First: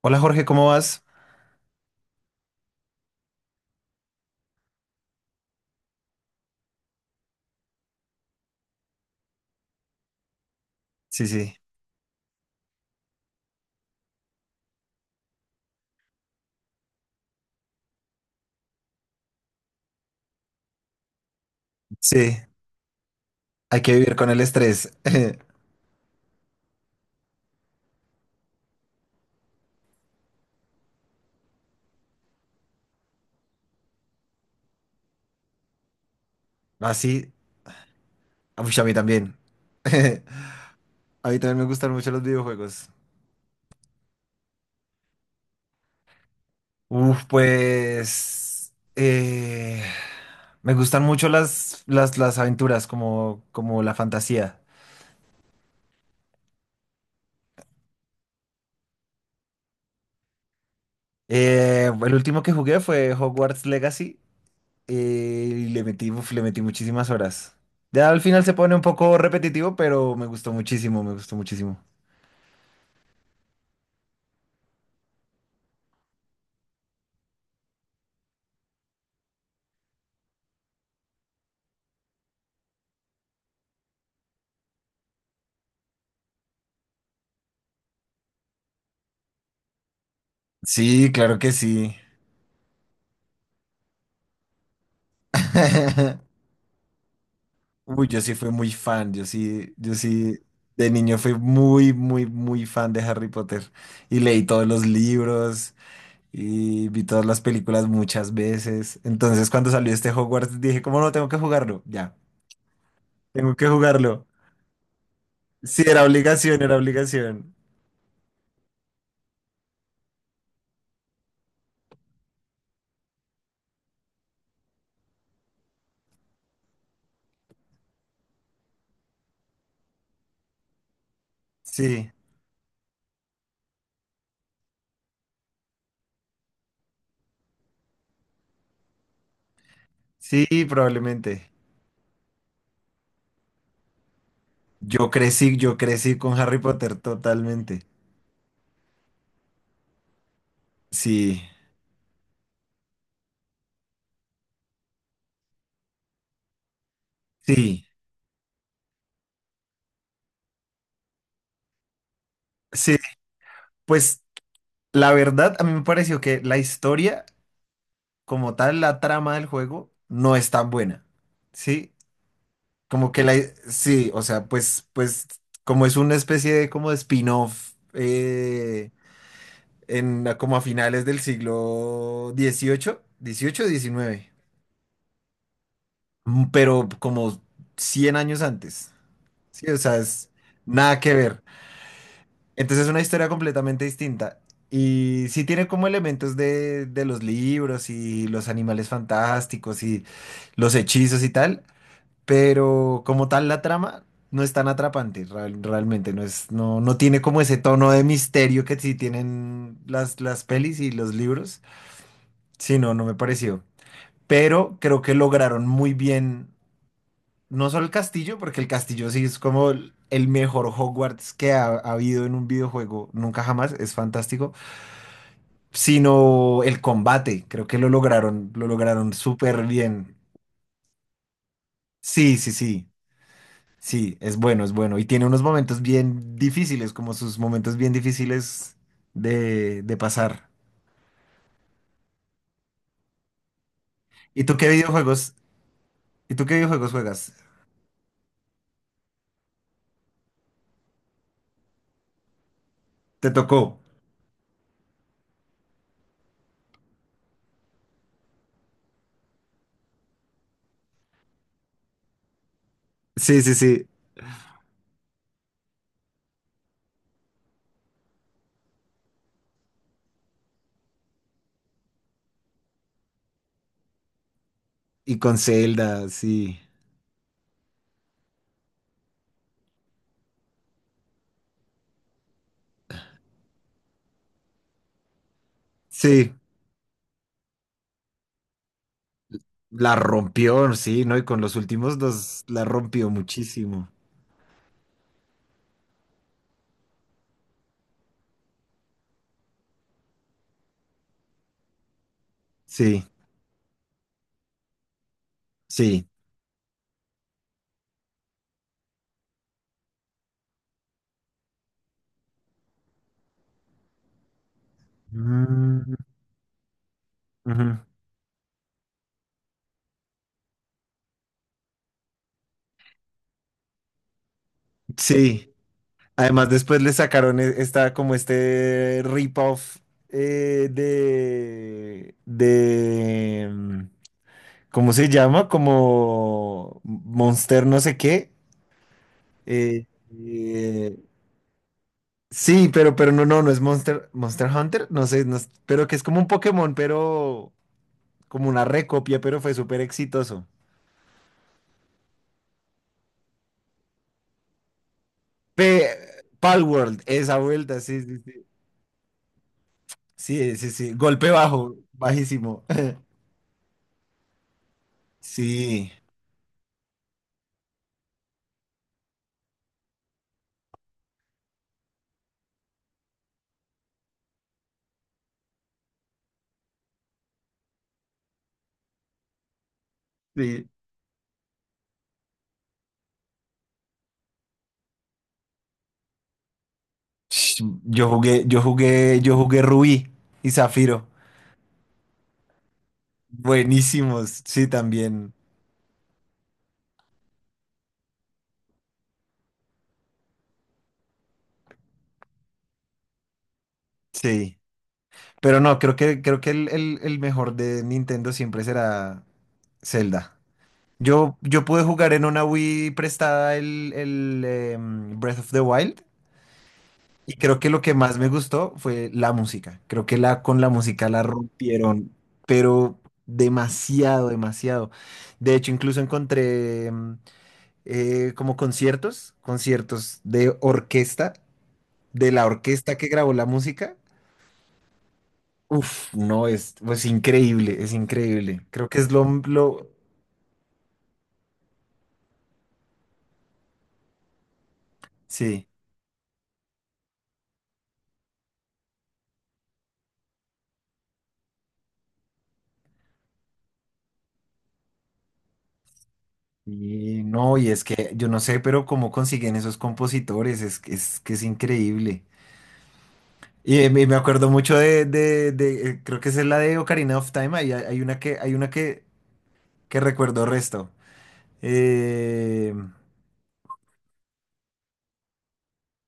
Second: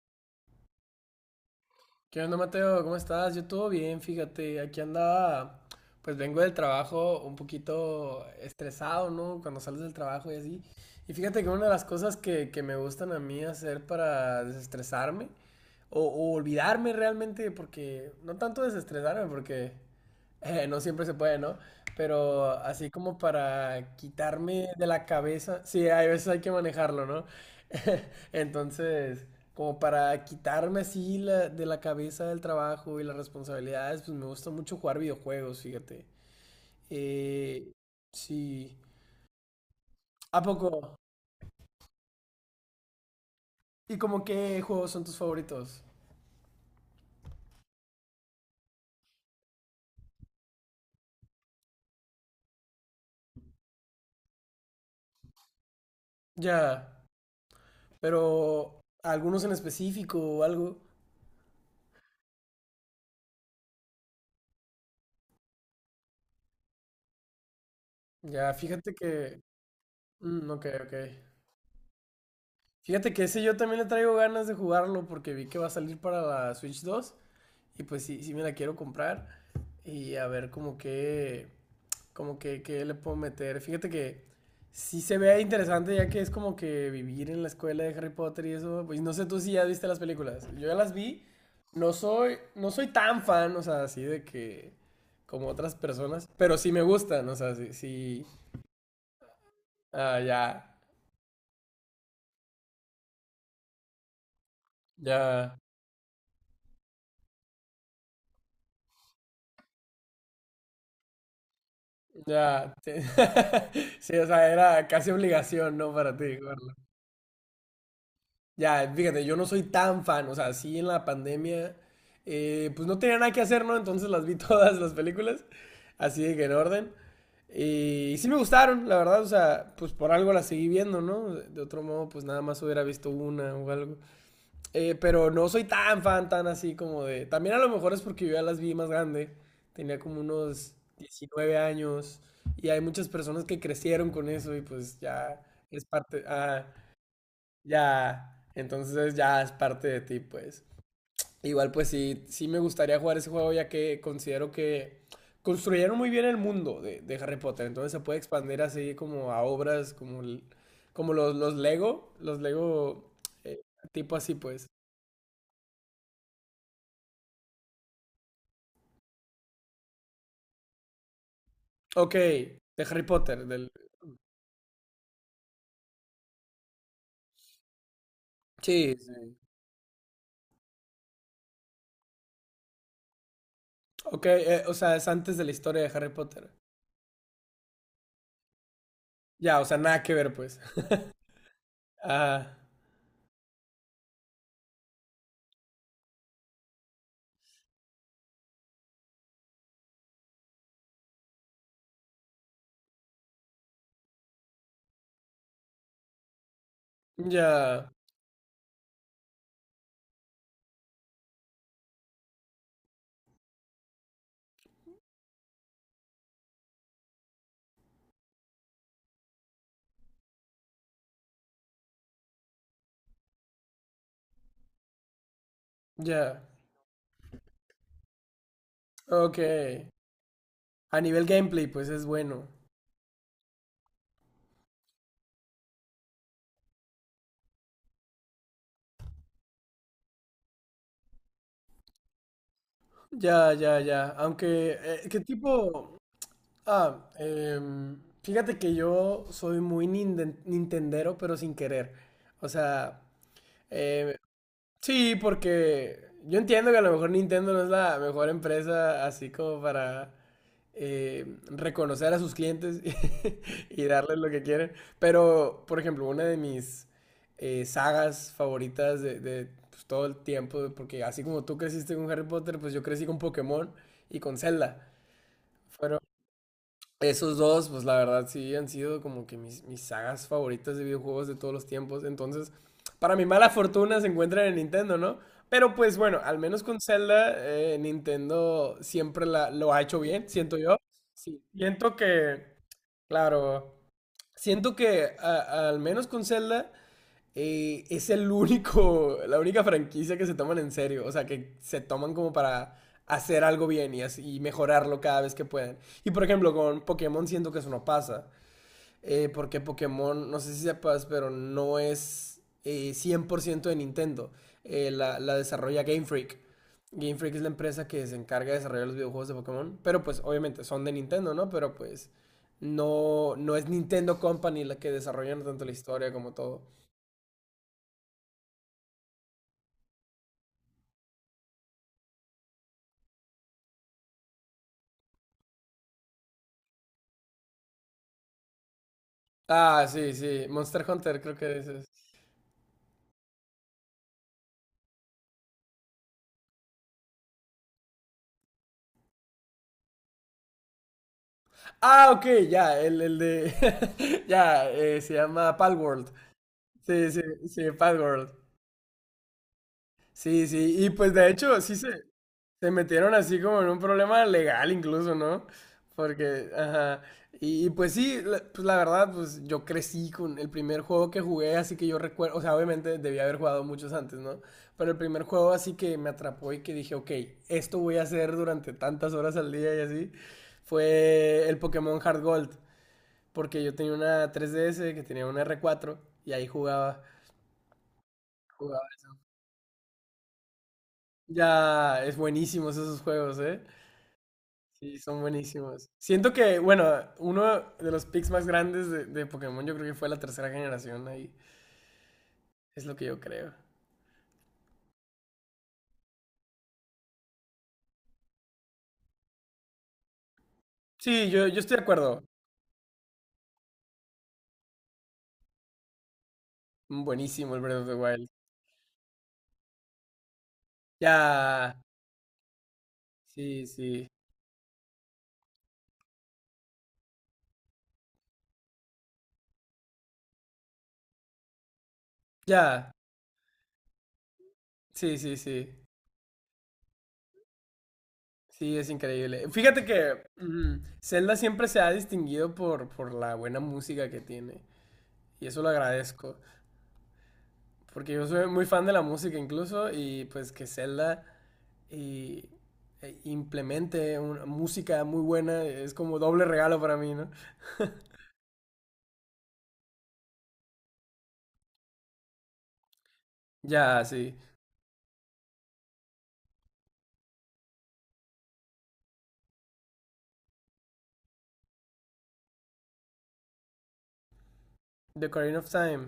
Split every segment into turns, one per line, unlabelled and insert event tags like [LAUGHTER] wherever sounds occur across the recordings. Hola Jorge, ¿cómo vas?
¿Qué onda, Mateo? ¿Cómo estás? Yo todo bien, fíjate. Aquí andaba, pues vengo del trabajo un poquito estresado, ¿no? Cuando sales del trabajo y así. Y
Sí,
fíjate que
sí,
una de las cosas que me gustan a mí hacer para desestresarme o olvidarme realmente, porque no tanto desestresarme, porque no siempre se puede, ¿no?
sí,
Pero así como
hay que
para
vivir con el
quitarme de
estrés.
la
[LAUGHS]
cabeza, sí, hay veces hay que manejarlo, ¿no? [LAUGHS] Entonces como para quitarme así de la cabeza el trabajo y las responsabilidades, pues me gusta mucho jugar videojuegos, fíjate.
Así,
Eh,
uy,
sí.
a mí también. [LAUGHS]
¿A poco?
A mí también me gustan mucho los videojuegos.
¿Y como qué juegos son tus favoritos?
Uf, pues me gustan mucho las aventuras, como, como la fantasía.
Ya, pero algunos en específico o algo.
El último que jugué fue Hogwarts Legacy eh, y le metí, uf, le metí muchísimas horas. Ya al final
Ya,
se pone un
fíjate
poco
que...
repetitivo, pero me gustó
ok, ok.
muchísimo, me gustó muchísimo.
Fíjate que ese yo también le traigo ganas de jugarlo porque vi que va a salir para la Switch 2 y pues sí, sí me la quiero comprar y a ver como que... Como que le puedo meter. Fíjate que sí se ve interesante ya que es como que vivir en la escuela de Harry Potter y eso. Pues no sé tú si ya viste las películas. Yo ya las
Sí,
vi.
claro que sí.
No soy tan fan, o sea, así de que como otras personas,
[LAUGHS]
pero sí me gustan, o sea, sí,
Uy, yo
sí,
sí fui muy fan, yo sí, yo
ah,
sí,
ya,
de niño fui muy, muy, muy fan de Harry Potter y leí todos los
ya,
libros y vi todas las películas muchas veces. Entonces, cuando salió este Hogwarts, dije, ¿cómo no tengo que jugarlo? Ya,
ya, sí,
tengo que
[LAUGHS] sí,
jugarlo.
o sea, era casi obligación,
Sí,
¿no?
era
Para ti,
obligación, era
verlas.
obligación.
Ya, fíjate, yo no soy tan fan, o sea, sí en la pandemia, pues no tenía nada que hacer, ¿no? Entonces las vi [LAUGHS] todas las películas, así de que en orden. Y sí me gustaron, la verdad, o sea, pues por algo las seguí viendo, ¿no? De otro modo,
Sí,
pues nada más hubiera visto una o algo. Pero no soy tan fan, tan así como de... También a lo mejor es porque yo ya las vi más grande, tenía como
sí,
unos
probablemente.
19 años y hay muchas personas que crecieron con eso y pues ya
Yo
es
crecí
parte...
con Harry
Ah,
Potter totalmente.
ya, entonces ya es parte de ti, pues.
Sí,
Igual, pues sí, sí me gustaría jugar ese juego ya que considero que construyeron muy bien el mundo de Harry Potter,
sí,
entonces se puede expandir así como a obras como, como los
sí.
Lego eh, tipo
Pues
así, pues.
la verdad, a mí me pareció que la historia como tal, la trama del juego, no es tan buena. ¿Sí?
Ok, de Harry
Como que la...
Potter, del...
Sí, o sea, pues, pues como es una especie de como de spin-off
Sí, sí.
en como a finales del siglo XVIII, XVIII,
Ok,
XIX,
o sea, es antes de la historia de Harry
mm,
Potter.
pero como 100 años antes.
Ya, o
Sí, o
sea,
sea,
nada que
es
ver, pues. [LAUGHS]
nada que ver.
Ah,
Entonces es una historia completamente distinta. Y sí tiene como elementos de los libros y los animales fantásticos y los hechizos y tal, pero como tal la trama no es tan atrapante, real- realmente no es, no, no tiene como ese tono
ya,
de misterio que sí tienen las pelis y los libros. Sí, no, no me pareció. Pero creo que lograron muy bien, no solo el castillo, porque el castillo sí es como el mejor Hogwarts que ha, ha habido en un videojuego, nunca jamás, es fantástico,
ya.
sino el combate, creo que lo lograron
Ok.
súper bien.
A nivel gameplay, pues es
Sí,
bueno.
sí, sí. Sí, es bueno, es bueno. Y tiene unos momentos bien difíciles, como sus momentos bien difíciles de pasar.
Ya, ya, ya.
¿Y tú qué
Aunque, ¿qué
videojuegos?
tipo?
¿Y tú qué videojuegos
Ah,
juegas?
fíjate que yo soy muy nintendero, pero sin querer. O sea,
¿Te tocó?
em, sí, porque yo entiendo que a lo mejor Nintendo no es la mejor empresa así como para reconocer a sus clientes [LAUGHS]
Sí, sí,
y
sí.
darles lo que quieren. Pero, por ejemplo, una de mis sagas favoritas pues, todo el tiempo, porque así como tú creciste con Harry Potter, pues yo crecí con Pokémon y con Zelda.
Y con
Fueron
Zelda, sí.
esos dos, pues la verdad sí han sido como que mis sagas favoritas de videojuegos de todos los tiempos. Entonces, para mi mala fortuna se encuentran en Nintendo, ¿no? Pero pues bueno,
Sí,
al menos con Zelda, Nintendo siempre lo ha
la
hecho bien, siento
rompió,
yo.
sí, ¿no? Y con
Sí,
los
siento
últimos dos
que,
la rompió
claro,
muchísimo.
siento que al menos con Zelda es el único, la única franquicia que se toman en serio, o sea, que se toman como para
Sí,
hacer algo bien y mejorarlo cada vez que pueden.
sí.
Y por ejemplo, con Pokémon siento que eso no pasa, porque Pokémon, no sé si sepas, pero no es 100% de Nintendo. La
Mm,
desarrolla Game Freak. Game Freak es la
ujú.
empresa que se encarga de desarrollar los videojuegos de Pokémon, pero pues obviamente son de Nintendo, ¿no? Pero pues no, no es Nintendo Company la que desarrollan
Sí.
tanto la historia como
Además,
todo.
después le sacaron e- esta, como este rip-off eh, de, de, mm, ¿cómo se llama? Como Monster no sé qué. eh,
Ah, sí, sí. Monster
eh,
Hunter, creo que ese es.
sí, pero no, no, no es Monster, Monster Hunter, no sé, no es- pero que es como un Pokémon, pero como una recopia, pero fue súper exitoso.
Ah, ok, ya, el de. [LAUGHS] Ya, se llama
Pe
Palworld.
Palworld,
Sí, sí,
esa
sí,
vuelta, sí, sí,
Palworld.
sí.
Sí,
Sí, sí,
sí. Y
sí,
pues de
golpe
hecho,
bajo,
sí se.
bajísimo.
Se
[LAUGHS]
metieron así como en un problema legal incluso, ¿no?
Sí,
Porque, ajá. Y pues sí, pues la verdad, pues yo crecí con el primer juego que jugué, así que yo recuerdo, o sea, obviamente debía haber jugado muchos antes, ¿no? Pero el primer juego así que me atrapó y que dije, ok, esto voy a hacer durante tantas horas al día y así,
sí.
fue el Pokémon Heart Gold, porque yo tenía una 3DS que tenía una R4 y ahí
Yo jugué, yo
jugaba.
jugué, yo jugué Rubí y Zafiro.
Ya, es buenísimos esos juegos, ¿eh?
Buenísimos, sí,
Sí, son
también,
buenísimos. Siento que, bueno, uno de los picks más grandes de Pokémon yo creo que fue la tercera generación ahí. Es lo que yo creo.
sí. Pero no, creo que el mejor de Nintendo siempre será Zelda.
Sí,
Yo,
yo
yo
estoy
pude
de
jugar
acuerdo.
en una Wii prestada el Breath of the Wild
Mm,
y
buenísimo
creo
el
que lo
Breath of
que
the
más me
Wild.
gustó fue la música. Creo que la, con la música
Ya,
la rompieron, pero
sí, sí.
demasiado, demasiado. De hecho, incluso encontré... como conciertos, conciertos de orquesta, de la
Ya,
orquesta que grabó la música.
sí, sí, sí.
Uf, no, es pues increíble, es increíble.
Sí,
Creo
es
que es
increíble. Fíjate
lo-
que Zelda siempre se ha distinguido por la buena música que tiene. Y eso
sí.
lo agradezco. Porque yo soy muy fan de la música incluso. Y pues que Zelda y e implemente una música muy buena, es como doble regalo para mí,
Y
¿no?
no, y es que yo no sé, pero cómo consiguen esos compositores, es, que- es que es increíble. Y
Ya,
me
sí.
acuerdo mucho de creo que esa es la de Ocarina of Time, ahí hay, hay una que recuerdo resto. Eh,
The Ocarina of Time.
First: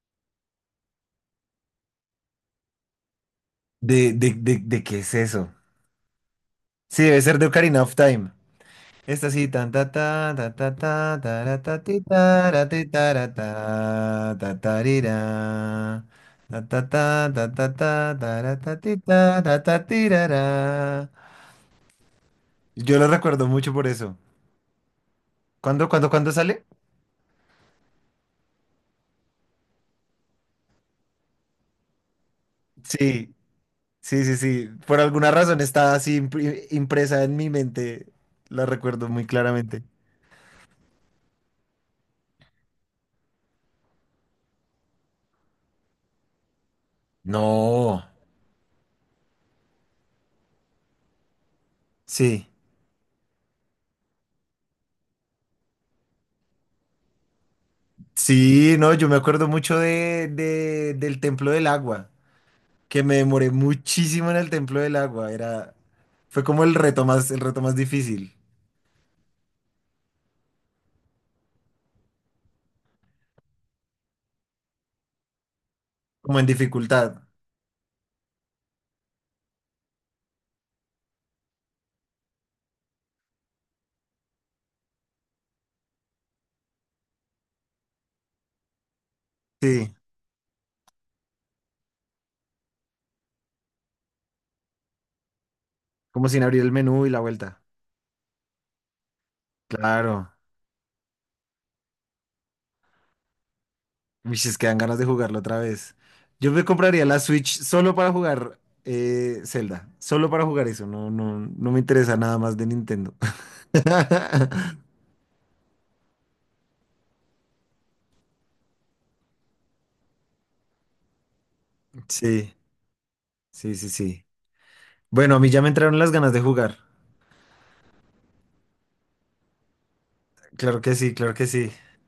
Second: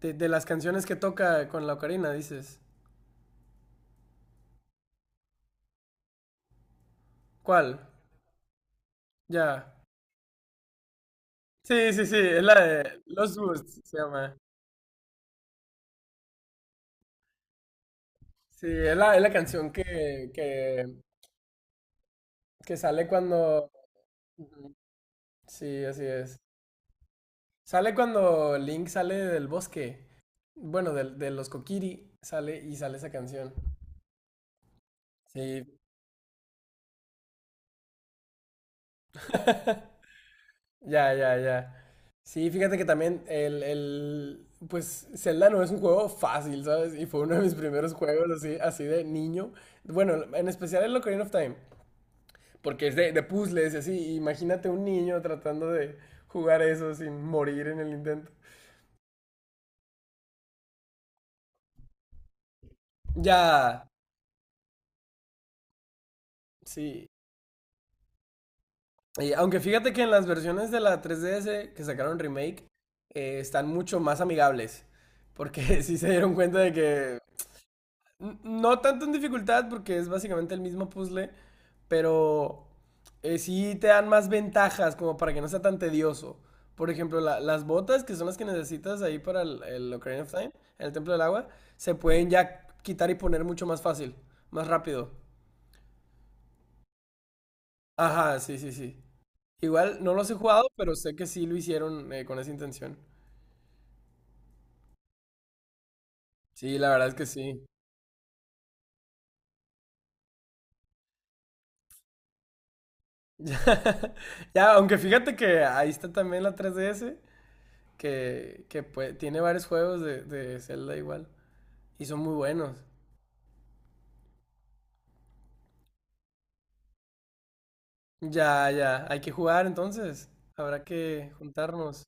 De las canciones que toca con la ocarina, dices.
¿De qué es eso? Sí, debe ser de
¿Cuál?
Ocarina of Time. Esta sí, tan
Ya.
ta ta ta ta ta ta ta
Sí,
ti, ta
sí, sí, es la
tara, ti,
de
tara,
Los Boosts, se
ta
llama.
ta tarira. Ta ta ta ta ta ta
Sí, es es la
tara,
canción
ta ti tirara.
que
Yo
sale
lo recuerdo
cuando...
mucho por eso.
Ujú. Sí,
¿Cuándo,
así
cuándo, cuándo
es.
sale?
Sale cuando Link sale del bosque. Bueno, los Kokiri sale y sale esa
Sí,
canción.
sí, sí, sí. Por alguna razón
Sí,
está así impri- impresa en mi mente. La recuerdo muy claramente.
ya, ya, ya. Sí, fíjate que también pues Zelda no es un juego fácil, ¿sabes? Y fue uno de mis primeros
No.
juegos así, así de niño. Bueno, en especial el Ocarina of Time,
Sí.
porque es de puzzles y así. Imagínate un niño tratando de jugar eso sin morir en el intento.
Sí, no, yo me acuerdo mucho de- del Templo del Agua, que me demoré
Ya,
muchísimo en el Templo del Agua. Era, fue como
sí.
el reto más difícil,
Y aunque fíjate que en las versiones de la 3DS que sacaron remake, están mucho más amigables. Porque [LAUGHS] sí se dieron
como en
cuenta de que
dificultad.
No tanto en dificultad porque es básicamente el mismo puzzle, pero sí te dan más ventajas como para que no sea tan tedioso. Por ejemplo, las botas que son las que necesitas ahí para el
Sí,
Ocarina of Time, el Templo del Agua, se pueden ya quitar y poner mucho más fácil, más rápido.
como sin abrir el menú y la vuelta.
Ajá, sí, sí, sí. Igual no los
Claro.
he jugado, pero sé que sí lo hicieron con esa intención.
Uy, es que dan ganas de jugarlo otra vez. Yo me
Sí, la
compraría
verdad es
la
que
Switch
sí.
solo para jugar Zelda. Solo para jugar eso. No, no, no me interesa nada más de Nintendo. [LAUGHS]
[LAUGHS] Ya, aunque fíjate que ahí está también la 3DS, que pues, tiene varios juegos de Zelda igual. Y son muy
Sí,
buenos.
sí, sí, sí. Bueno, a mí ya me entraron las ganas de jugar.
Ya, ya, hay que jugar entonces.
Claro
Habrá
que sí,
que
claro que sí.
juntarnos.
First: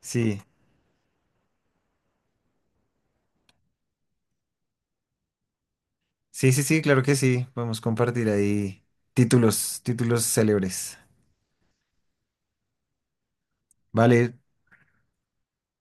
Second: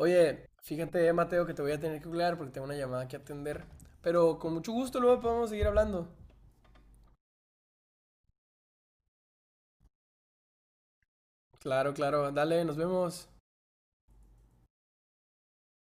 Sí.
fíjate, Mateo, que te voy a tener que hablar porque tengo una llamada que atender. Pero con mucho gusto luego podemos seguir hablando.
Sí, sí, sí, claro que sí. Podemos compartir ahí títulos, títulos célebres.
Claro, claro. Dale, nos vemos.
Vale,